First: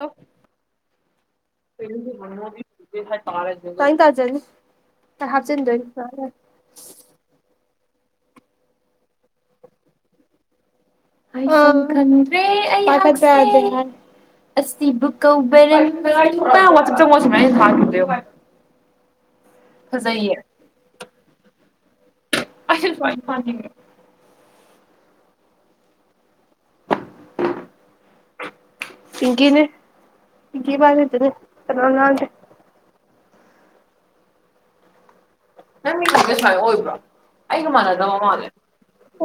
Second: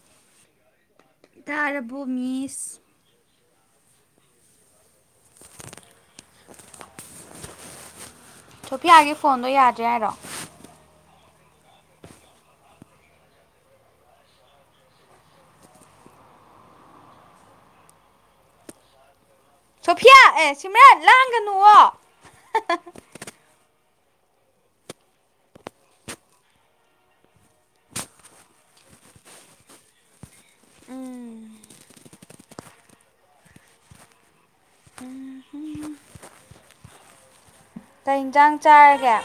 Of ꯇꯥꯔꯕꯣ ꯃꯤꯁ [unintelligible] ꯇꯥꯅꯤꯡ ꯇꯥꯖꯅꯤ ꯗ ꯍꯥꯞꯆꯤꯟꯗꯣꯏꯅꯤ ꯊꯣꯛꯣꯄꯤ ꯌꯥꯒꯤ ꯐꯣꯟꯗꯣ ꯌꯥꯗ꯭ꯔꯦ ꯍꯥꯏꯔꯣ? ꯅꯔꯤ ꯆꯗ [unintelligible] ꯁꯣꯐꯤꯌꯥ ꯐꯖꯩꯌꯦ ꯑꯦ ꯁꯤꯃꯔꯠ ꯂꯥꯡꯒꯅꯨꯑꯣ ꯫ ꯑꯁꯜ ꯐ ꯐ ꯄꯤꯡꯀꯤꯅꯦ ꯄꯤꯡꯀꯤ ꯄꯃꯤꯗꯨꯅꯦ ꯀꯅꯥꯣ ꯉꯥꯡꯁꯦ꯫ ꯎꯝꯝ ꯅꯪꯒꯤ ꯁꯥꯏꯗ ꯁ꯭ꯋꯥꯏ ꯑꯣꯏꯕ꯭ꯔꯣ ꯑꯩꯒ ꯃꯥꯟꯅꯗꯦ꯫ ꯀꯩ ꯌꯦꯟꯖꯥꯡ ꯆꯥꯔꯒꯦ꯫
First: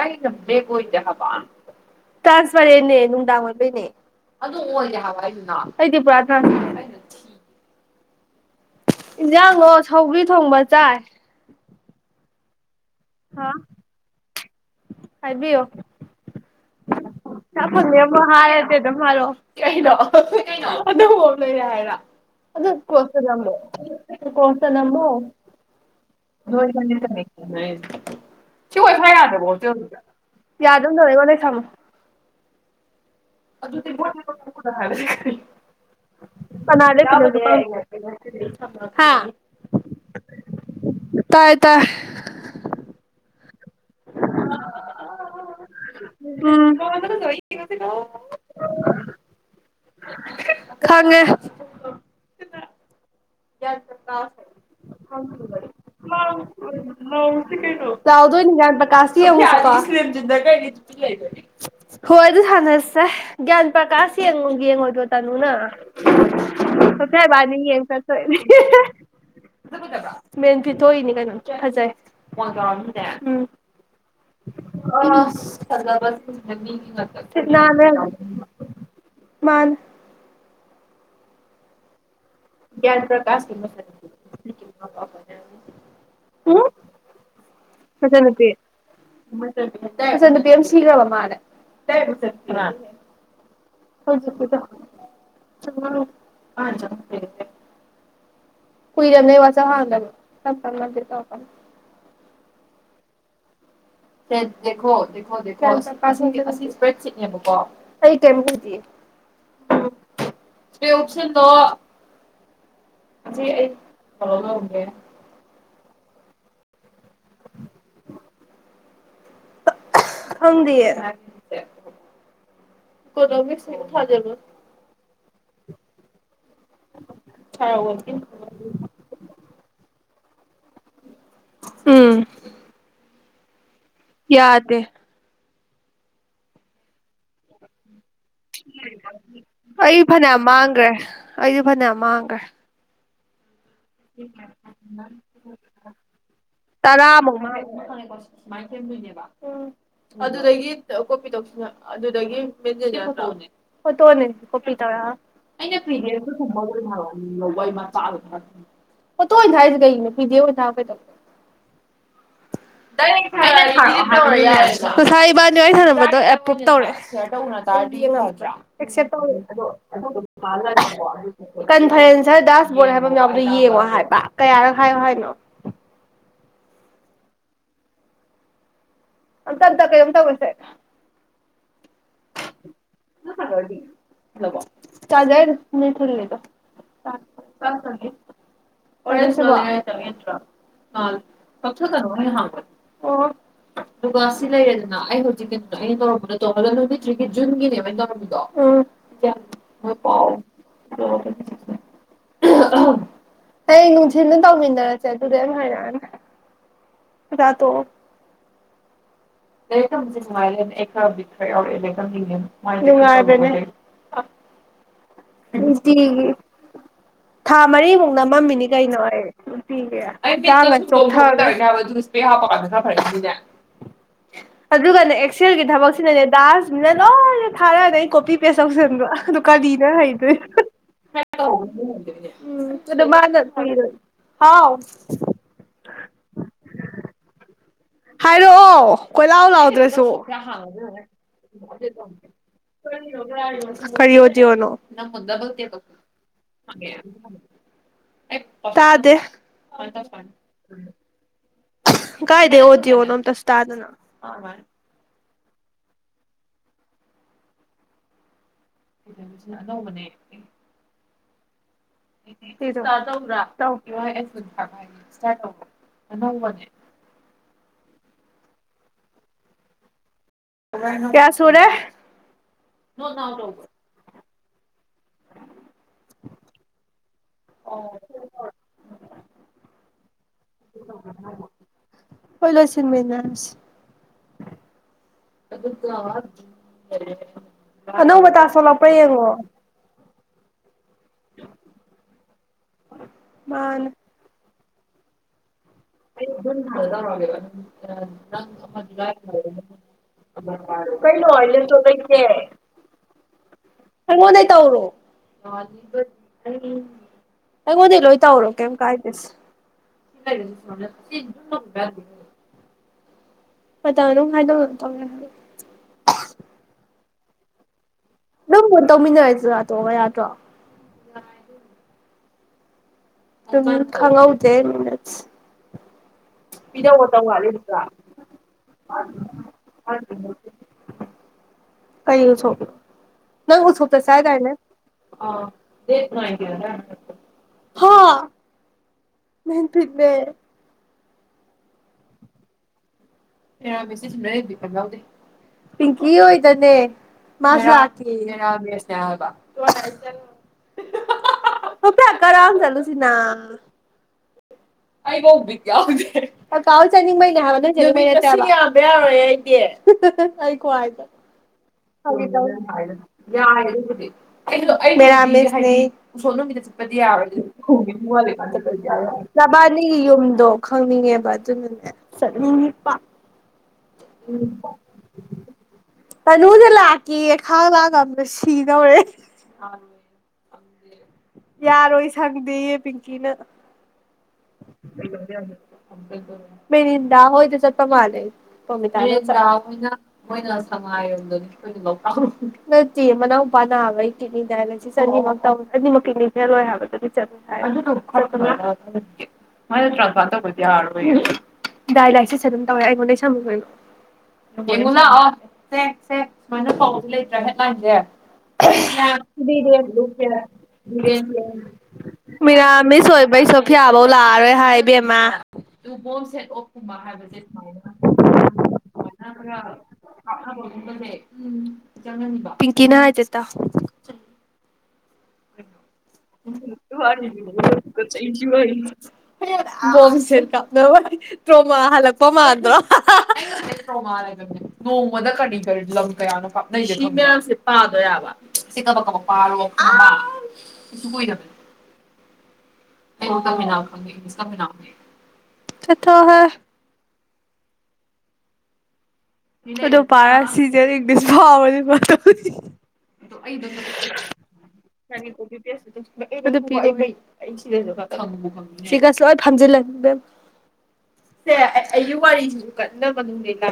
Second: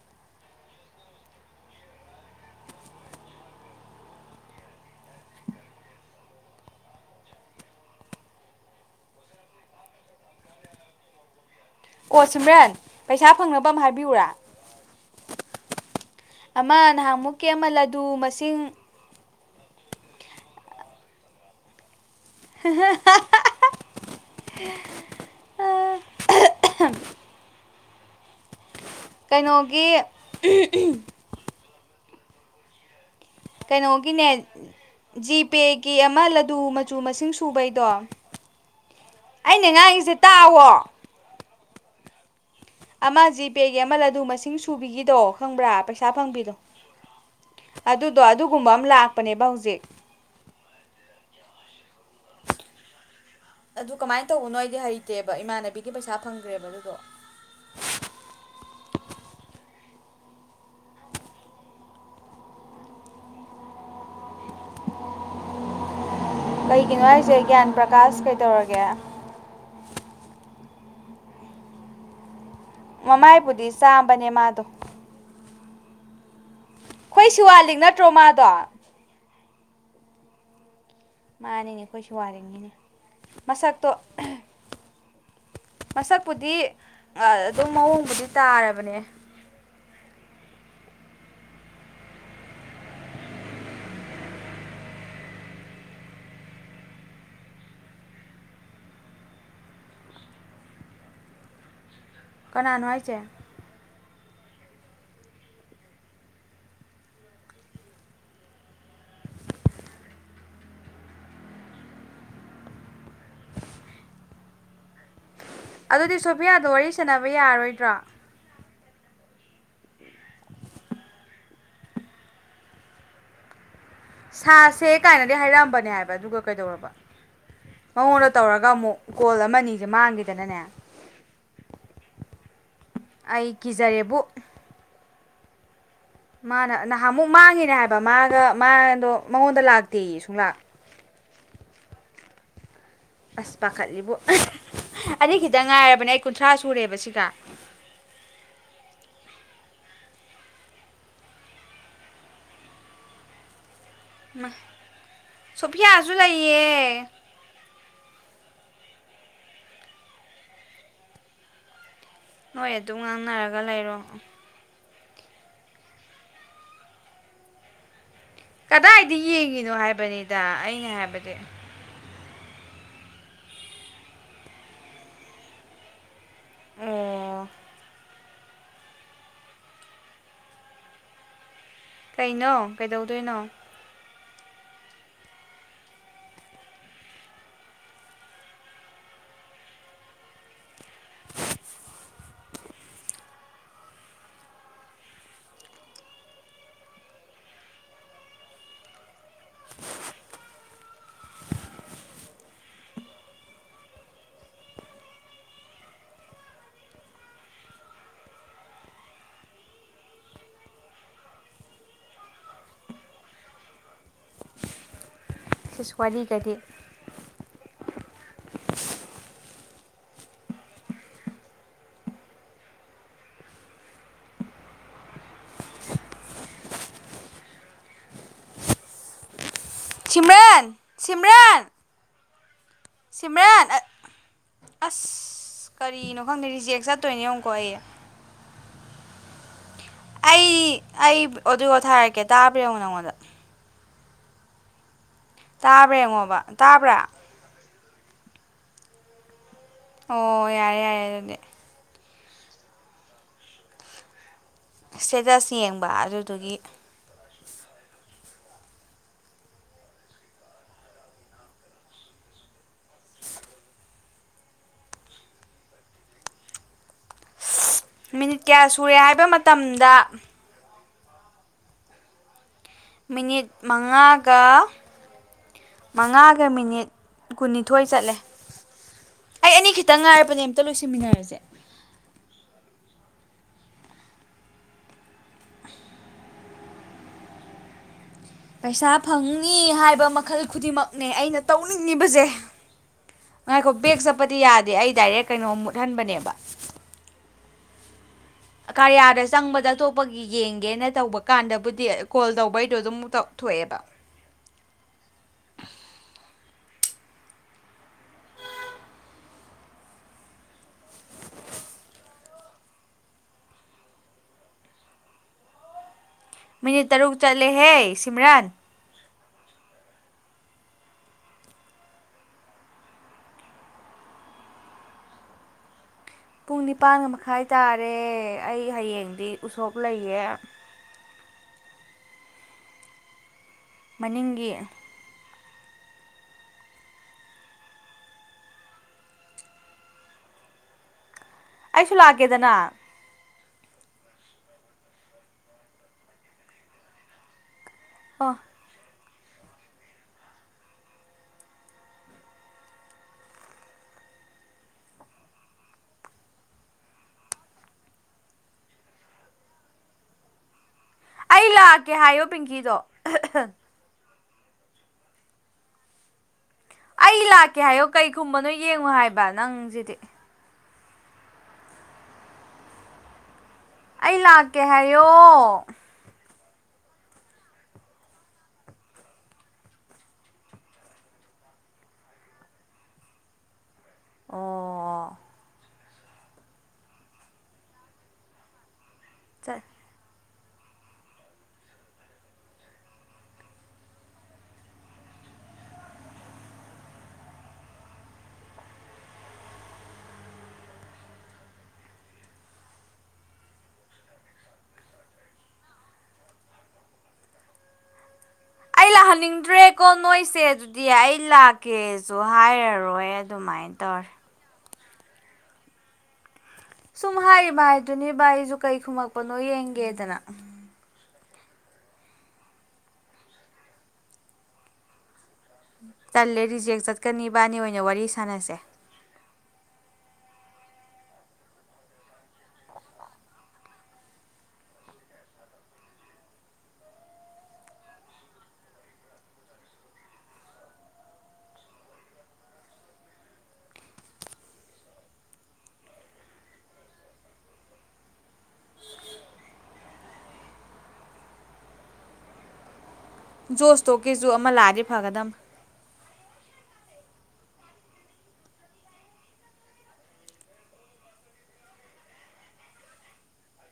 ꯑꯩꯅꯕꯦꯒꯣꯣꯏꯗ ꯍꯥꯕ ꯇꯥꯁ ꯐꯔꯦꯟꯅ ꯅꯨꯅꯨꯡꯗꯥꯉꯔꯕꯅꯦ꯫ ꯑꯗꯨ ꯑꯣꯏꯒꯦ ꯍꯥꯏꯅ ꯑꯩꯗꯤ ꯄꯨꯔꯥ ꯇ ꯏꯟꯁꯥꯡꯉꯣ ꯁꯧꯕ꯭ꯔꯤ ꯊꯣꯡꯕ ꯆꯥꯏ꯫ ꯑꯣ ꯁꯃ꯭ꯔꯦꯟ ꯄꯩꯁꯥ ꯍꯥ ꯐꯪꯅꯕ ꯑꯃ ꯍꯥꯏꯕꯤꯎꯔꯥ꯫ ꯍꯥꯏꯕꯤꯌꯣ꯫ ꯑꯃ ꯅꯍꯥꯟꯃꯨꯛꯀꯤ ꯑꯃ ꯂꯗꯨ ꯃꯁꯤꯡ ꯃꯥꯜꯂꯣ ꯀꯩꯅꯣ ꯀꯩꯅꯗ ꯍꯣ ꯂꯣꯏꯔꯦ ꯍꯥꯏꯔ ꯑꯗꯨꯗ ꯀꯣꯁ ꯅꯝꯕꯣ ꯀꯣꯁ ꯅꯝꯕꯣ [unintelligible] ꯁꯤ ꯑꯣꯏꯣꯏꯥ ꯌꯥꯗꯦꯕꯣ ꯀꯩꯅꯣꯒꯤ ꯌꯥꯗꯧꯗꯣ ꯂꯩꯉꯣꯟ ꯅ ꯊꯝꯃꯣ ꯀꯩꯅꯣꯒꯤꯅꯦ ꯖꯤꯄꯦꯒꯤ ꯑꯃ ꯂꯗꯨ ꯃꯆꯨ ꯃꯁꯤꯡ ꯁꯨꯕꯩꯗꯣ [unintelligible] ꯍꯥ ꯑꯩꯅ ꯉꯥꯡꯉꯁꯦ ꯇꯥꯑꯣ ꯇꯥꯏ ꯇꯥꯏ ꯑꯃ ꯖꯤꯄꯦꯒꯤ ꯑꯃꯃꯜ ꯑꯗꯨ ꯃꯁꯤꯡ ꯁꯨꯕꯤꯒꯤꯗꯣ ꯈꯪꯕ꯭ꯔꯥ ꯄꯩꯁꯥ ꯐꯪꯕꯤꯗꯣ ꯎꯝ ꯑꯗꯨꯗꯣ ꯑꯗꯨꯒꯨꯝꯕ ꯑꯃ ꯂꯥꯛꯄꯅꯦꯕ ꯍꯧꯖꯤꯛ ꯈꯪꯉꯦ꯫ ꯑꯗꯨ ꯀꯃꯥꯏꯅ ꯇꯧꯕꯅꯣ ꯑꯩꯗꯤ ꯍꯩꯇꯦꯕ ꯏꯃꯥꯟꯅꯕꯤꯒꯤ ꯄꯩꯁꯥ ꯐꯪꯗ꯭ꯔꯦꯕ ꯑꯗꯨꯗꯣ ꯆꯥꯎꯗꯅꯤ ꯌꯥ ꯄꯀꯥꯥꯁ ꯍꯣꯏ ꯑꯗꯨ ꯁꯥꯟꯅꯁꯦ ꯒ꯭ꯌꯥꯟ ꯄ꯭ꯔꯀꯥꯁ ꯌꯦꯡꯉ ꯌꯦꯡꯉꯣꯏꯗꯣ ꯇꯥꯅꯨ ꯅꯪ ꯀꯩꯒꯤꯅꯣ ꯍꯥꯏꯁꯦ ꯁꯥꯏ ꯅꯤ ꯒ꯭ꯌꯥꯟ ꯌꯦ ꯆꯁ ꯄ꯭ꯔꯀꯥꯁ ꯀꯩꯗꯧꯔꯒꯦ ꯃꯦꯟ ꯄꯤꯊꯣꯛꯏꯅꯤ ꯀꯩꯅꯣꯝ ꯐꯖꯩ ꯃꯃꯥꯏꯕꯨꯗꯤ ꯆꯥꯝꯕꯅꯦ ꯃꯥꯗꯣ ꯑꯅ ꯑꯩꯈꯣꯏ ꯁꯤꯋꯥꯂꯤꯛ ꯅꯠꯇ꯭ꯔꯣ ꯃꯥꯗꯣ ꯃꯥꯅ ꯃꯥꯅꯤꯅꯦ ꯑꯩꯈꯣꯏꯁꯨ ꯋꯥꯉꯤꯅꯦ ꯃꯁꯛꯇꯣ ꯃꯁꯛꯄꯨꯗꯤ ꯎꯝ ꯑꯗꯨꯝ ꯃꯑꯣꯡꯕꯨꯗꯤ ꯇꯥꯔꯕꯅꯦ꯫ ꯆꯟ ꯄꯦꯝꯔꯃꯝ ꯃꯥꯅꯦ꯫ ꯍꯧꯗ ꯆꯖ [unintelligible] ꯀꯣꯏꯔ ꯅꯩ ꯋꯥꯆꯍꯗ ꯁꯇ ꯇꯥꯞꯅ ꯇꯥꯞꯅ ꯇꯦꯔꯛꯅꯤ ꯫ ꯀꯅꯥꯅꯣ ꯍꯥꯏꯁꯦ꯫ ꯦꯈꯣ ꯗꯈꯣꯈꯣ ꯏꯁꯄ꯭ꯔꯦ ꯆꯛꯅꯦꯕꯀꯣ ꯀ ꯀꯝꯗꯤ ꯄ ꯑꯣꯁꯟ ꯅ ꯑꯩ ꯄꯂꯣ ꯂꯧꯒꯦ ꯑꯗꯨꯗꯤ ꯁꯣꯐꯤꯌꯥꯗꯣ ꯋꯥꯔꯤ ꯁꯅꯕ ꯌꯥꯔꯣꯏꯗ꯭ꯔꯣ ꯍ ꯀꯣ ꯊꯖ ꯊꯥꯁꯦ ꯀꯥꯏꯅꯗꯤ ꯍꯥꯏꯔꯛꯑꯝꯕꯅꯦ ꯍꯥꯏꯕ ꯑꯗꯨꯒ ꯀꯩꯗꯧꯔꯕ ꯁꯥꯔꯑꯣꯜꯒꯤ ꯃꯉꯣꯟꯗ ꯇꯧꯔꯒ ꯑꯃꯨꯛ ꯀꯣꯜ ꯑꯃ ꯑꯅꯤꯁꯦ ꯃꯥꯡꯈꯤꯗꯅꯅꯦ ꯎꯝ ꯑꯩ ꯀꯤꯖꯔꯦꯕꯨ ꯌꯥꯗꯦ ꯃꯥꯅ ꯅꯍꯥꯟꯃꯨꯛ ꯃꯥꯡꯉꯤꯅꯦ ꯍꯥꯏꯕ ꯃꯥꯒ ꯃꯥꯗꯣ ꯃꯉꯣꯟꯗ ꯂꯥꯛꯇꯦ ꯁꯨꯡꯂꯥꯛ ꯒꯦ ꯑꯩꯗꯤ ꯐꯅꯌꯥꯝ ꯃꯥꯡꯈ꯭ꯔꯦ ꯑꯁ ꯄꯥꯈꯠꯂꯤꯕꯣ ꯑꯅꯤ ꯈꯤꯇꯪ ꯉꯥꯏꯔꯕꯅꯦ ꯑꯩ ꯀꯨꯟꯊ꯭ꯔꯥ ꯁꯨꯔꯦꯕ ꯁꯤꯒ [unintelligible] ꯃꯥꯏ ꯀꯅꯦꯕ ꯑꯗꯨꯗꯒꯤ ꯀꯣꯄꯤ ꯇꯧ ꯑꯗꯨꯗꯒꯤ ꯃꯦꯟꯖꯅꯦ ꯐꯣꯠꯇꯣꯅꯦ ꯇꯧꯔ ꯑꯩꯅ ꯁꯣꯐꯤꯌꯥꯁꯨ ꯂꯩꯌꯦ ꯄꯧꯕ ꯃꯆꯥ ꯄꯣ ꯑꯣꯏꯅ ꯊꯥꯏꯁꯦ ꯀꯩ ꯅꯨꯄꯤꯗꯤ ꯑꯣꯏꯅ ꯊꯥꯕꯩꯗꯣ ꯅꯣꯏ ꯑꯗꯨꯝ ꯗꯩꯩ ꯉꯥꯡꯅꯔꯒ ꯂꯩꯔꯣ ꯊꯔꯣ ꯌꯥ [unintelligible] ꯉꯁꯥ ꯏꯕꯥꯅꯤ ꯋꯥꯔꯤ ꯁꯥꯟꯅꯕꯗꯣ ꯑꯦꯄ꯭ꯔꯨꯞ ꯇꯧꯔꯦ ꯁꯦ ꯀꯗꯥꯏꯗ ꯌꯦꯡꯉꯤꯅꯣ ꯍꯥꯏꯕꯅꯤꯗ ꯑꯩꯅ ꯍꯥꯏꯕꯗꯤ ꯀꯟꯐꯔꯦꯟꯁꯔ ꯗꯥꯁꯕꯣꯔꯗ ꯍꯥꯏꯕ ꯑꯃ ꯌꯥꯎꯕꯗꯣ ꯌꯦꯡꯉꯣ ꯍꯥꯏꯕ ꯀꯌꯥꯔ ꯍꯥꯏꯌꯣ ꯍꯥꯏꯅꯣ ꯑꯣ ꯑ ꯇꯔꯗ ꯀꯩꯅꯣꯝ ꯇꯧꯒꯁꯦ ꯀꯩꯅꯣ ꯀꯩꯗꯧꯗꯣꯏꯅꯣ ꯇꯥꯖ ꯍꯥꯏ ꯅ ꯊꯅꯤꯗ ꯦ꯭ꯔ ꯀꯊ ꯇꯣꯅꯤ ꯍꯕ [unintelligible] ꯑꯗꯨꯒ ꯁꯤ ꯂꯩꯔꯦꯗꯅ ꯑꯩ ꯍꯧꯖꯤꯛ ꯀꯩꯅꯣꯗ ꯑꯩꯅꯧꯔꯝꯕꯗꯣ ꯇꯣꯡꯉ ꯅꯨꯃꯤꯠꯠꯇ꯭ꯔꯤꯒꯤ ꯖꯨꯟꯒꯤꯅꯦ ꯌꯥꯥꯎ ꯑ ꯍꯌꯦ ꯅꯨꯡꯊꯤꯅ ꯇꯧꯃꯤꯟꯅꯔꯁꯦ ꯑꯗꯨꯗꯤ ꯑ ꯍꯥꯏꯔꯛꯑꯅꯤ ꯌꯥꯗꯣ ꯂꯩ꯭ꯔ ꯁꯤꯁ ꯍꯧꯅꯨꯡꯇꯤꯒꯤ ꯋꯥꯔꯤꯒꯗꯤ ꯊꯥ ꯃꯔꯤꯃꯨꯛꯅ ꯃꯝꯃꯤꯅꯤ ꯀꯩꯅꯣ ꯍꯥꯏꯔꯦ ꯍꯥ ꯄ ꯐꯅꯦ [unintelligible] ꯑꯗꯨꯒꯅꯦ ꯑꯦꯛꯁꯦꯜꯒꯤ ꯊꯕꯛꯁꯤꯅꯅꯦ ꯗꯥꯁꯅꯤꯅ ꯂꯣꯏꯅ ꯊꯥꯔꯛꯑꯗ ꯑꯩ ꯀꯣꯄꯤ ꯄꯦꯁ ꯇꯧꯁꯟꯕ ꯑꯗꯨ ꯀꯔꯤꯅ ꯁꯤꯝꯔꯟ ꯁꯤꯝꯔꯟ ꯃꯥꯅ ꯁꯤꯝꯔꯟ ꯍꯥꯎ ꯑꯁ ꯀꯔꯤꯅꯣ ꯈꯪꯗꯦ ꯔꯤꯖꯦꯛ ꯆꯠꯇꯣꯏꯅꯦ ꯌꯦꯉꯨꯀꯣ ꯑꯩꯦ ꯍꯥꯏꯔꯛꯑꯣ ꯀꯣꯏꯂꯥꯎ ꯂꯥꯎꯗ꯭ꯔꯁꯦ ꯁ ꯑꯩ ꯑꯩ ꯑꯣꯗꯤꯑꯣ ꯊꯥꯔꯛꯀꯦ ꯇꯥꯕ꯭ꯔꯥ ꯌꯦꯡꯉꯣ ꯅꯪꯉꯣꯟꯗ ꯀ ꯀꯔꯤꯌꯣꯗꯤꯅ ꯇꯥꯕ꯭ꯔꯥ ꯌꯦꯡꯉꯣꯕ ꯇꯥꯕ꯭ꯔꯥ ꯇꯥꯗꯦ ꯑꯣ ꯌꯥꯔꯦ ꯌꯥꯔꯦ ꯑꯗꯨꯗꯤ ꯀꯥꯏꯗꯦ ꯍꯗꯤ ꯑꯣ ꯅꯣ ꯇꯁ ꯑꯗꯨꯗꯅ ꯁ꯭ꯇꯦꯇꯁ ꯌꯦꯡꯕ ꯑꯗꯨꯗꯨꯒꯤ ꯀꯩꯗꯁꯤꯅ ꯑꯅꯧꯕꯅꯦ ꯔ ꯇ꯭ꯔꯥꯎ ꯀ ꯁ ꯅꯧꯅꯦ ꯃꯤꯅꯤꯠ ꯀꯌꯥ ꯁꯨꯔꯦ ꯍꯥꯏꯕ ꯃꯇꯝꯗ ꯀꯌꯥ ꯁꯨꯔ‌ꯦ ꯃꯤꯅꯤꯠ ꯃꯉꯥꯒ ꯃꯉꯥꯒ ꯃꯤꯅꯤꯠ ꯀꯨꯟꯅꯤꯊꯣꯏ ꯆꯠꯂꯦ ꯑꯩ ꯑꯅꯤ ꯈꯤꯇꯪ ꯉꯥꯏꯔꯕꯅꯦ ꯑꯝꯇ ꯂꯣꯏꯁꯤꯟꯃꯤꯟꯅꯔꯁꯦ ꯍꯣꯏꯂꫭꯏꯁꯟꯃꯤꯅꯔꯁꯤ ꯑꯅꯧꯕ ꯇꯥꯛꯁ ꯄꯩꯁꯥ ꯊꯣꯛꯂꯛꯄ꯭ꯔꯥ ꯌꯦꯡꯉꯣ ꯐꯪꯅꯤ ꯍꯥꯏꯕ ꯃꯈꯜ ꯈꯨꯗꯤꯡꯃꯛꯅꯦ ꯑꯩꯅ ꯇꯧꯅꯤꯡꯉꯤꯕꯁꯦ ꯉꯥꯏꯈꯣ ꯃꯥꯅꯦ ꯕꯦꯛ ꯆꯠꯄꯗꯤ ꯌꯥꯗꯦ ꯑꯩ ꯗꯥꯏꯔꯦꯛ ꯀꯩꯅꯣ ꯃꯨꯠꯍꯟꯕꯅꯦꯕ ꯍꯜꯖꯔ ꯋꯥꯒꯦ [unintelligible] ꯑ [unintelligible] ꯀꯔꯤꯌꯥꯗ ꯆꯪꯕꯗ ꯑꯇꯣꯞꯄꯒꯤ ꯌꯦꯡꯒꯦꯅ ꯇꯧꯕ ꯀꯩꯅꯣ ꯂꯦꯞꯇꯣꯞ ꯀꯥꯟꯗꯕꯨꯗꯤ ꯂꯩꯇꯦ ꯀꯣꯜ ꯇꯧꯕꯩꯗꯣ ꯑꯗꯨꯝ ꯇꯧꯊꯣꯛꯑꯦꯕ ꯑꯩꯉꯣꯟꯗꯩ ꯇꯧꯔꯣ ꯑꯩꯉꯣꯟꯗꯩ ꯂꯣꯏ ꯇꯧꯔꯣ ꯀꯩꯝ ꯀꯥꯏꯗꯦꯁꯦ ꯃ [unintelligible] ꯄꯇꯥ ꯑꯣꯅꯣ ꯍꯥꯏꯗ ꯇꯧ ꯍꯥꯏ [unintelligible] ꯃꯤꯅꯤꯠ ꯇꯔꯨꯛ ꯆꯠꯂꯦꯍꯦ ꯁꯤꯝꯔꯥ ꯣꯟ ꯇꯧꯟꯅꯔꯁꯤ ꯌꯥꯗꯣꯧꯕ ꯌꯥꯗ꯭ꯔꯣ [unintelligible] ꯑꯗꯨꯝ ꯈꯪꯉꯧꯗ‌ꯦ ꯃꯤꯅꯠꯁ‌ꯦ ꯄꯨꯡ ꯅꯤꯄꯥꯟꯒ ꯃꯈꯥꯏ ꯇꯥꯔꯦ ꯑꯩ ꯍꯌꯦꯡꯗꯤ ꯎꯁꯣꯛ ꯂꯩꯌꯦ ꯀꯩꯒꯤ ꯎꯁꯣꯞꯅꯣ ꯅꯪ ꯎꯁꯣꯄꯇ ꯆꯥꯏ ꯗꯥꯏꯅꯦ ꯃꯅꯤꯡꯒꯤ ꯍꯥ ꯅꯟꯄꯤꯗꯋꯦ [unintelligible] ꯑꯩꯁꯨ ꯂꯥꯛꯀꯦꯗꯅ ꯄꯤꯡꯀꯤ ꯍꯣꯏꯗꯅꯦ ꯃꯥꯁꯨ ꯂꯥꯛ ꯊ ꯑꯣ ꯔꯁ [unintelligible] ꯍ ꯐ ꯍꯛꯀ ꯔꯥꯎꯟ ꯆꯂꯨ ꯁꯤꯅꯥ [unintelligible] ꯑꯩꯕꯥꯎ ꯕꯤꯠ ꯌꯥꯎꯗꯦ ꯀꯥ ꯀꯥ ꯍꯣꯏ ꯆꯠꯅꯤꯡꯕꯩꯅꯦ ꯍꯥꯏꯕ ꯅꯣꯏꯖꯦ ꯃꯤ [unintelligible] ꯌꯥꯝꯕ ꯌꯥꯔꯣꯏ ꯑꯩꯗꯤ ꯑꯩ ꯈꯨ ꯍꯥꯏꯗꯣ ꯑꯩ ꯂꯥꯛꯀꯦ ꯍꯥꯏꯌꯣ ꯄꯤꯡꯀꯤꯗꯣ [unintelligible] ꯌꯥꯏ ꯑꯗꯨꯕꯨꯗꯤ ꯑꯩꯗꯣ ꯑꯩ ꯃꯔꯝꯃꯦꯁ [unintelligible] ꯈꯔꯩ ꯎꯁꯣ ꯅꯨꯃꯤꯠꯇ ꯆꯠꯄꯗꯤ ꯑꯩ ꯂꯥꯛꯀꯦ ꯍꯥꯏꯌꯣ ꯀꯩ ꯈꯨꯝꯕꯅꯣ ꯌꯥꯔꯣꯏꯄꯗꯤ ꯌꯦꯡꯉꯣ ꯍꯥꯏꯕ ꯌꯥ ꯅꯪꯁꯤꯗꯤ ꯌꯨꯝꯗꯣ ꯈꯪꯅꯤꯡꯉꯦꯕ ꯑꯗꯨꯅꯅꯦ ꯆꯠꯅꯤꯡꯉꯛꯄ ꯑꯩ ꯂꯥꯛꯀꯦ ꯍꯥꯏꯌꯣ ꯇꯟꯅꯨꯖꯨ ꯂꯥꯛꯀꯦꯌꯦ ꯈꯥꯡ ꯂꯥꯛ ꯉꯝꯗ꯭ꯔꯦ ꯁꯤꯗꯧꯔꯦ ꯑ [unintelligible] ꯈꯪꯗꯦ [unintelligible] ꯌꯥꯔꯣꯏ ꯁꯪꯗꯦꯌꯦ ꯄꯤꯡꯀꯤꯅ ꯑꯣ ꯃꯦꯔꯤꯟꯗꯥ ꯍꯣꯏꯗ ꯆꯠꯄ ꯃꯥꯥꯜꯂꯦ ꯄ꯭ꯔꯣꯃꯤꯇꯥꯗꯣ ꯥꯅ ꯆꯠ ꯁ ꯍꯥꯏ [unintelligible] ꯅꯠꯇ ꯃꯅꯥꯎꯄ ꯅꯋꯡꯕꯒꯤ ꯀꯤꯠꯅꯤ [unintelligible] ꯁꯤ ꯁꯅꯤ ꯃ ꯇꯅꯤꯃꯛ ꯆꯔꯣꯏ ꯍꯥꯏꯕꯗꯨꯗꯤ ꯆꯠꯂꯣꯏ ꯍꯥꯏ ꯑꯗꯨ [unintelligible] ꯗꯥꯏ ꯂꯥꯏꯁꯤꯁ ꯑꯗꯨꯝ ꯇꯧꯋꯦ ꯑꯩꯉꯣꯟꯗ ꯁꯝꯃꯣ ꯌꯦꯡꯉꯨ ꯂꯥꯛꯑꯣ ꯁꯦꯁꯦ ꯁꯨꯃꯥꯏꯅ ꯄꯥꯎꯁꯦ ꯂꯩꯇ꯭ꯔꯥ ꯍꯦꯠꯂꯥꯏꯟꯁꯦ ꯑꯩꯂꯛ ꯍꯟꯅꯤꯡꯗ꯭ꯔꯦꯀꯣ ꯅꯣꯏꯁꯦ ꯑꯗꯨꯗꯤ ꯑꯩ ꯂꯥꯛꯀꯦꯁꯨ ꯍꯥꯏꯔꯔꯣꯏ ꯃꯤꯔꯥꯃꯤꯁ ꯑꯣꯏꯕꯩ ꯑꯗꯨꯃꯥꯏꯅ ꯁꯣꯐꯤꯌꯥꯐꯧ ꯇꯧꯔꯦ ꯂꯥꯛꯑꯔꯣꯏ ꯍꯥꯏ ꯏꯕꯦꯝꯃ ꯀꯨꯝꯕ ꯁꯨꯝ ꯍꯥꯏꯕꯁꯦ ꯍꯥꯏꯔꯤꯕ ꯁꯨꯃꯥꯏꯅ ꯍꯥꯏꯗꯨꯅꯤ ꯏꯕꯥꯅꯤꯁꯨ ꯀꯩ ꯁꯨꯃꯥꯏꯅ ꯈꯨꯝꯃꯛꯄꯅꯣ ꯈꯔ ꯌꯦꯡꯒꯦꯗꯅ ꯍꯥꯞꯅꯕꯒꯨꯝꯕꯁꯦ [unintelligible] ꯄꯤꯡꯀꯤꯅ ꯍꯥꯏꯖꯦ ꯇꯥꯎ ꯇꯜꯂꯦ ꯍꯥꯏ ꯔꯤꯖꯦꯛ ꯆꯠꯀꯅꯤ ꯏꯕꯥꯅꯤ ꯑꯣꯏꯅ ꯋꯥꯔꯤ ꯀꯆ ꯁꯥꯟꯅꯁꯦ ꯋꯥꯔꯤ [unintelligible] ꯝꯁꯦꯔꯀ ꯇ꯭ꯔꯣꯃꯥ ꯍꯜꯂꯛꯄ ꯃꯥꯥꯟꯗ꯭ꯔꯣ ꯅꯣꯡꯃꯗ ꯀꯔꯤ ꯀꯔꯤ ꯂꯝ ꯀꯌꯥꯅꯣ ꯀꯥꯞꯅꯩꯁꯦ ꯁꯤ ꯃꯌꯥꯝꯁꯦ ꯄꯥꯗꯣꯏ ꯌꯥꯕ ꯁꯤ ꯀꯕꯛ ꯀꯕꯛ ꯄꯥꯔꯣ ꯈꯪꯕ꯭ꯔꯥ ꯀꯩꯁꯨ ꯀꯨꯏꯗꯕꯅꯦ ꯆꯠꯊꯣꯏꯍꯦ ꯑꯗꯣ ꯄꯔꯥꯁ ꯁꯤꯖꯔꯗꯤꯁ ꯐꯕꯗꯤ ꯄꯠꯇ ꯖꯣꯁꯇꯣꯛꯀꯤꯁꯨ ꯑꯃ ꯂꯥꯛꯑꯗꯤ ꯐꯒꯗꯝꯅꯦ [unintelligible] ꯁꯤꯒꯥꯛꯁꯦ ꯂꯣꯏ ꯐꯝꯖꯤꯜꯂꯝꯃꯦ ꯏꯕꯦꯝ ꯁꯦ ꯑꯌꯨ ꯋꯥꯔꯤꯁꯨ ꯀꯟꯅꯅꯦ ꯂ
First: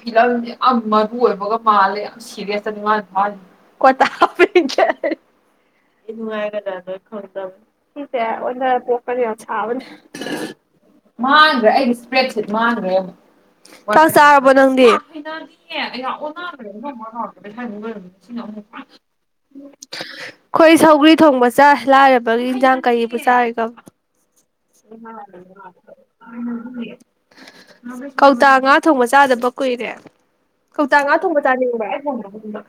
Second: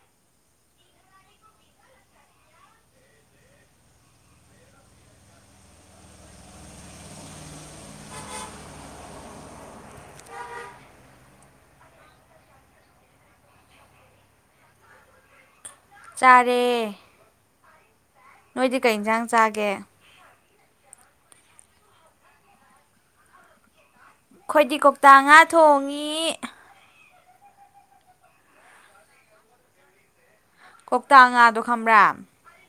ꯐꯤꯂꯝꯁꯦ ꯌꯥꯝ ꯃꯔꯨ ꯑꯣꯏꯕꯒ ꯃꯥꯜꯂꯦ ꯌꯥꯝ ꯁꯦꯔꯤꯌꯁꯇꯅꯤ ꯃꯥꯅ ꯊꯥꯔꯤꯁꯦ ꯀꯇꯥ ꯏꯃꯗ ꯈꯪꯗ ꯁꯤꯁꯦ ꯑꯣ ꯄꯣꯛꯀꯅꯤ ꯌꯥꯝ ꯁꯥꯕꯅꯦ ꯃꯥꯡꯈ꯭ꯔꯦ ꯑꯩꯒꯤ ꯏꯁꯄ꯭ꯔꯦꯠꯁꯤ ꯃꯥꯡꯈ꯭ꯔꯦ ꯆꯥꯔꯕꯣ ꯅꯪꯗꯤ [unintelligible] ꯆꯥꯔꯦ ꯅꯣꯏꯗꯤ ꯀꯩ ꯏꯟꯁꯥꯡ ꯆꯥꯒꯦ ꯑꯩꯈꯣꯏ ꯁꯧꯒ꯭ꯔꯤ ꯊꯣꯡꯕ ꯆꯥꯏ ꯂꯥꯏꯔꯕꯒꯤ ꯏꯟꯖꯥꯡ ꯀꯔꯤꯕꯨ ꯆꯥꯔꯤꯒꯕ ꯑꯩꯈꯣꯏꯗꯤ ꯀꯧꯇꯥ ꯉꯥ ꯊꯣꯡꯉꯤ ꯀꯧꯇꯥ ꯉꯥ ꯊꯣꯡꯕ ꯆꯥꯗꯕ ꯀꯨꯏꯔꯦ ꯀꯧꯇꯥꯛ ꯉꯥ ꯀꯧꯇꯥ ꯊꯣꯡꯕ ꯉꯥꯗꯣ ꯆꯥꯅꯤꯡꯕ ꯈꯪꯕ꯭ꯔꯥ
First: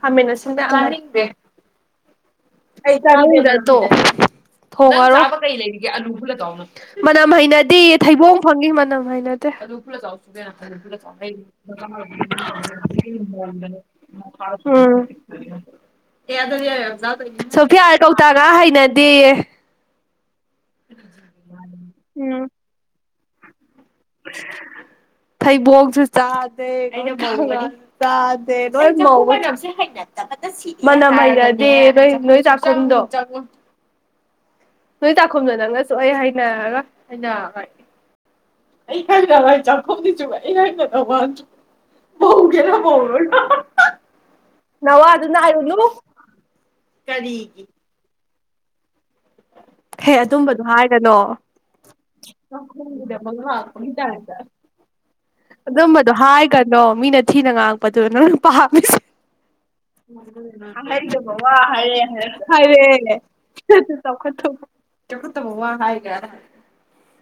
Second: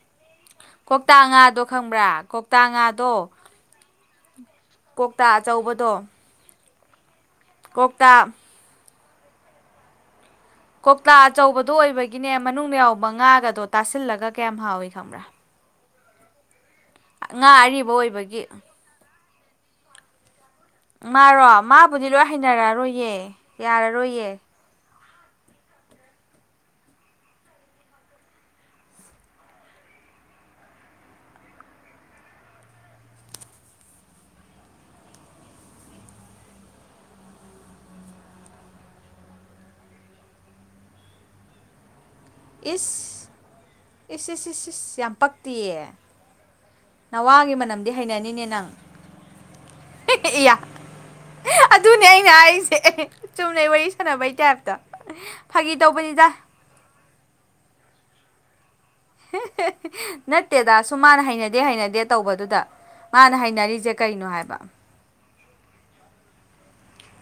ꯍꯥꯃꯦꯟꯅ ꯑꯁꯤ ꯉꯗꯦ ꯇꯥꯡꯉꯥꯗꯣ ꯉ ꯑꯆꯧꯕꯗꯣ ꯃꯅꯝ ꯍꯩꯅꯗꯤ ꯀꯧꯇꯥ ꯊꯩꯕ ꯐꯪꯉ ꯃꯅꯝ ꯍꯥꯏ ꯅꯠꯇꯦ [unintelligible] ꯀꯧꯇꯥ ꯑꯆꯧꯕꯗꯣ ꯑꯣꯏꯕꯒꯤꯅꯦ ꯃꯅꯨꯡꯗ ꯌꯥꯎꯕ ꯉꯥꯒꯗꯣ ꯇꯥꯁꯤꯜꯂꯒ ꯀꯌꯥꯝ ꯍꯥꯎꯏ ꯈꯪꯕ꯭ꯔꯥ ꯉꯥ ꯑꯔꯤꯕ ꯁꯣꯐꯤꯌꯥꯔ ꯑꯣꯏꯕꯒꯤ ꯀꯧꯇꯥꯒ ꯍꯩꯅꯗꯦꯌꯦ ꯃꯥꯔꯣ ꯃꯥꯕꯨꯗꯤ ꯂꯣꯏ ꯎꯝ ꯍꯩꯅꯔꯛꯑꯔꯣꯏꯌꯦ ꯌꯥꯔꯔꯣꯏꯌꯦ ꯊꯩꯕꯣꯛꯁꯨ ꯆꯥꯗꯦ ꯆꯥꯗꯦ ꯂꯣꯏ ꯃꯅꯝ ꯃꯥꯏꯅꯗꯤꯦ ꯅꯣꯏ ꯅꯣꯏ ꯆꯥꯛ ꯆꯗꯣ ꯅꯣꯏ ꯇꯥꯛꯈꯨꯝꯗꯣ ꯅꯪꯅꯁꯨ ꯑꯩ ꯍꯥꯏꯅꯔꯒ ꯍꯥꯏꯩꯅ ꯑꯩ ꯍꯥꯏꯅ ꯂꯥꯏ ꯆꯥꯛꯐꯅꯤ ꯆꯕ ꯑꯩ ꯍꯥꯏꯅ ꯇ ꯍꯧꯒꯦꯎ ꯏꯁ ꯏꯁ ꯏꯁ ꯏꯁ ꯏꯁ ꯅꯋꯥ ꯌꯥꯝ ꯑꯗꯨ ꯑꯗꯨꯅ ꯍꯥꯏꯨꯂꯨ ꯄꯛꯇꯤꯌꯦ ꯀꯔꯤꯒꯤ ꯗꯦꯍꯥꯏꯅꯤ ꯅꯅꯪ ꯍꯦ ꯏ ꯑꯗꯨꯝꯕꯗꯣ ꯍꯥꯏꯒꯅꯣ ꯑꯗꯨꯅꯦ ꯑꯩꯅ ꯑꯩꯁꯦ ꯆꯥꯛꯈꯨꯝꯒꯤꯗꯃꯛ ꯆꯨꯝꯅꯩ ꯋꯥꯔꯤ ꯂꯥꯛꯄꯒꯤ ꯁꯥꯟꯅꯕꯩ ꯇꯥꯏꯞꯇ ꯐꯥꯒꯤ ꯇꯧꯕ ꯑꯗꯨꯣ ꯍꯥꯏꯒꯅꯣ ꯃꯤꯅ ꯊꯤꯅ ꯉꯥꯡꯉꯛꯄꯗꯨ ꯅꯪꯅ ꯄꯥꯝꯃꯤ ꯍ ꯍꯥꯏꯒꯦ ꯕꯕꯥ ꯍꯥꯏꯔꯦ ꯍꯩꯅꯗꯦ ꯇꯧꯕꯗꯨꯗ ꯍꯥꯏꯔꯦ ꯃꯥꯅ ꯍꯩꯅꯔꯤꯁꯦ ꯆꯥꯎꯈ ꯀꯩꯅꯣ ꯍꯥꯏꯕ ꯆ ꯇꯕꯣ ꯋꯥ ꯍꯥꯏꯒ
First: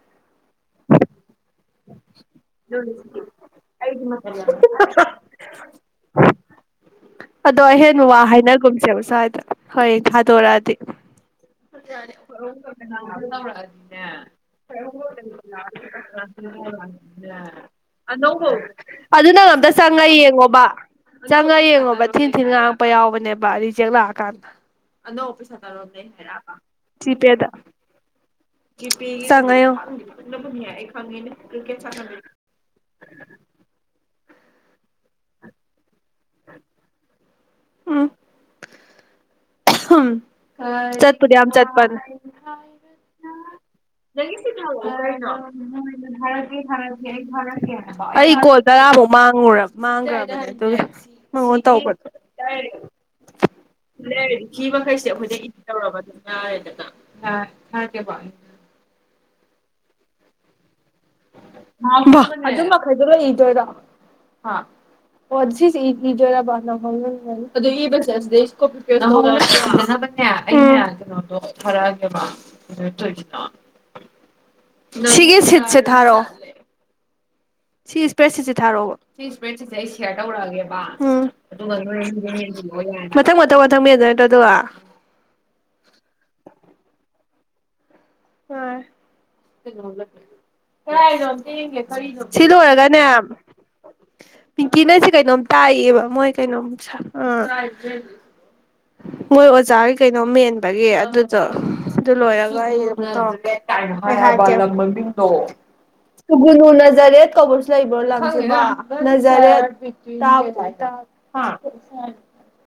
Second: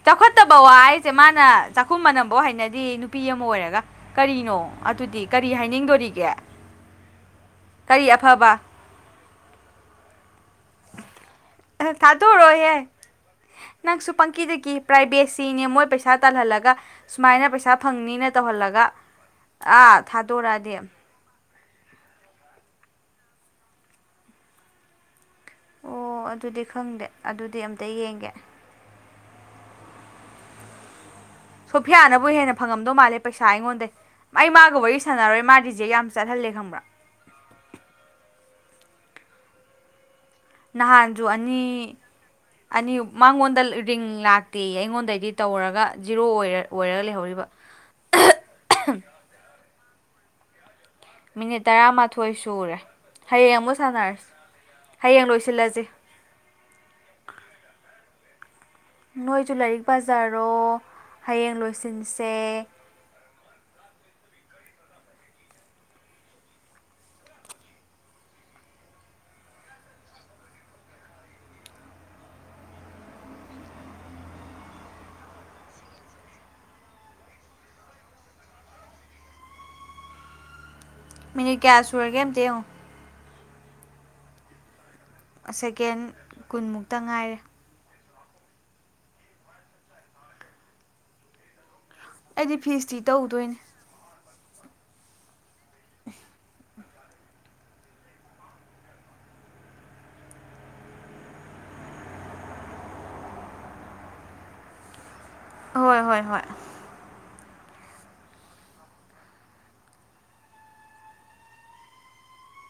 ꯆꯥꯎꯈꯠꯇꯕ ꯋꯥ ꯑꯩꯁꯦ ꯃꯥꯅ ꯆꯥꯛꯈꯨꯝ ꯃꯅꯝꯐꯧ ꯍꯩꯅꯗꯤ ꯅꯨꯄꯤ ꯑꯃ ꯑꯣꯏꯔꯒ ꯑꯩꯒꯤ ꯃꯇꯝ ꯌꯥꯝ ꯀꯔꯤꯅꯣ ꯑꯗꯨꯗꯤ ꯀꯔꯤ ꯍꯥꯏꯅꯤꯡꯗꯣꯔꯤꯒꯦ ꯑꯗꯣ ꯍꯦꯟꯅ ꯀꯔꯤ ꯋꯥ ꯑꯐꯕ ꯍꯥꯏꯅꯒꯨꯝꯁꯦꯕ ꯁ꯭ꯋꯥꯏꯗ ꯍꯣꯏꯌꯦꯡ ꯊꯥꯗꯣꯔꯛꯑꯗꯤ ꯊꯥꯗꯣꯔꯣꯍꯦ ꯅꯪꯁꯨ ꯄꯪꯀꯤꯗꯒꯤ ꯄ꯭ꯔꯥꯏꯚꯦꯁꯤꯅꯦ ꯃꯣꯏ ꯄꯩꯁꯥ ꯇꯥꯜꯍꯜꯂꯒ ꯁꯨꯃꯥꯏꯅ ꯄꯩꯁꯥ [unintelligible] ꯑꯅ ꯐꯪꯅꯤꯅ ꯇꯧꯍꯜꯂꯒ ꯑꯗꯨꯅ ꯑꯝꯇ ꯑꯥ ꯆꯪꯉ ꯌꯦꯡꯉꯣꯕ ꯊꯥꯗꯣꯔꯛꯑꯗꯤ ꯆꯪꯉꯒ ꯌꯦꯡꯉꯣꯕ ꯊꯤꯟ ꯊꯤꯟ ꯉꯥꯡꯉꯛꯄ ꯌꯥꯎꯕꯅꯦꯕ ꯔꯤꯖꯦꯛ ꯂꯥꯛꯑꯀꯥꯟꯗ ꯑꯅꯧꯕ ꯍꯥꯏ ꯑꯣ ꯑꯗꯨꯗꯤ ꯈꯪꯗꯦ ꯁꯤꯄꯦꯗ ꯑꯗꯨꯗꯤ ꯑꯝꯇ ꯌꯦꯡꯒꯦ ꯆꯉꯣ ꯈ ꯁꯣꯐꯤꯌꯥꯅꯕꯨ ꯍꯦꯟꯅ ꯐꯪꯉꯝꯗꯧ ꯃꯥꯜꯂꯦ ꯄꯩꯁꯥ ꯑꯩꯉꯣꯟꯗ ꯑꯩ ꯃꯥꯒ ꯋꯥꯔꯤ ꯁꯥꯟꯅꯔꯣꯏ ꯃꯥꯗꯤꯖꯦ ꯌꯥꯝ ꯆꯠꯍꯜꯂꯦ ꯈꯕ꯭ꯔꯥ ꯎꯝ ꯎꯝ ꯅꯍꯥꯟꯁꯨ ꯆꯠꯄꯗꯤ ꯌꯥꯝ ꯆꯠꯄꯟ ꯑꯅꯤ ꯑꯅꯤ ꯃꯉꯣꯟꯗ ꯔꯤꯡ ꯂꯥꯛꯇꯦ ꯑꯩꯉꯣꯟꯗꯩꯗꯤ ꯇꯧꯔꯒ ꯖꯤꯔꯣ ꯔꯗꯤꯦꯔꯦ ꯑꯣꯏꯔ ꯍꯔ ꯑꯣꯏꯔꯒ ꯂꯩꯍꯧꯔꯤꯕ ꯑꯩ ꯀꯣ ꯇꯔꯥꯃꯨꯛ ꯃꯥꯡꯉ ꯃꯥꯡꯈ꯭ꯔꯕ ꯑꯗꯨꯒ ꯑꯣ ꯃꯤꯅꯤꯠ ꯑꯣ ꯇ ꯇꯔꯥꯃꯥꯊꯣꯏ ꯁꯨꯔꯦ ꯍꯌꯦꯡ ꯑꯃꯨꯛ ꯁꯥꯟꯅꯔꯁꯤ ꯃꯈꯩꯁꯦ ꯍꯌꯦꯡ ꯑꯩꯈꯣꯏꯗ ꯏꯗꯤꯠ ꯂꯣꯏꯁꯤꯜꯂꯁꯤ ꯇꯧꯔꯒ ꯑꯗꯨꯝ ꯌꯥꯔꯦꯗꯅ ꯊꯔꯀꯦꯕ ꯅꯣꯏꯖꯨ ꯂꯥꯏꯔꯤꯛ ꯕꯖꯥꯔꯣ ꯑꯗꯨ ꯃꯈꯩꯗꯣ ꯂꯩꯗꯣꯏꯔꯣ ꯑ ꯑꯣꯁꯤ ꯏꯖꯔ ꯑꯗꯨꯕꯁꯦ ꯑꯦ ꯑꯩꯩꯅ ꯀꯩꯅꯣꯗꯣ ꯐꯥꯔꯛꯑꯒꯦꯕ ꯇꯣꯏꯅꯣ ꯁꯤꯤꯒꯦꯁꯤꯠꯁꯦ ꯊꯔꯣ ꯁꯤ ꯏꯁꯄ꯭ꯔꯦꯗ ꯁꯤꯠꯁꯦ ꯊꯥꯔꯛꯑꯣꯕ ꯁꯤ ꯏꯁꯄ꯭ꯔꯦꯗ ꯁꯤꯁꯦ ꯑꯩ ꯁꯤꯦꯌꯥꯔ ꯇꯧꯔꯛꯑꯒꯦꯕ ꯃꯤꯅꯤꯠ ꯑꯗꯨꯒ ꯀꯌꯥ ꯁꯨꯔꯒꯦ ꯑꯝꯇ ꯌꯦꯡꯉꯣ ꯃꯊꯪ ꯃꯊꯪ ꯃꯊꯪ ꯃꯤꯗ ꯅꯠꯇ ꯑꯗꯨꯒ ꯁꯦꯀꯦꯟ ꯀꯨꯟꯃꯨꯛꯇ ꯉꯥꯏꯔꯦ ꯑ ꯁꯤ ꯑꯩꯗꯤ ꯐꯤ ꯂꯣꯏꯔꯒꯅꯦ ꯏꯁꯇ꯭ꯔꯤ ꯇꯧꯗꯣꯏꯅꯦ ꯄꯤꯡꯀꯤꯅ ꯁꯤ ꯀꯩꯅꯣꯝ ꯇꯥꯛꯌꯦꯕ ꯃꯣꯏ ꯀꯩꯅꯣꯝ ꯑ ꯎꯝ ꯃꯣꯏ ꯑꯣꯖꯥꯒꯤ ꯀꯩꯅꯣ ꯃꯦꯟꯕꯒꯤ ꯑꯗꯨꯗꯣ ꯑꯗꯨ ꯂꯣꯏꯔꯒ ꯑꯩ ꯍꯣꯏ ꯍꯣꯏ ꯍꯣꯏ ꯇꯨꯒꯨꯅꯍꯅꯖꯔꯤ ꯈ ꯣ ꯅꯖꯔ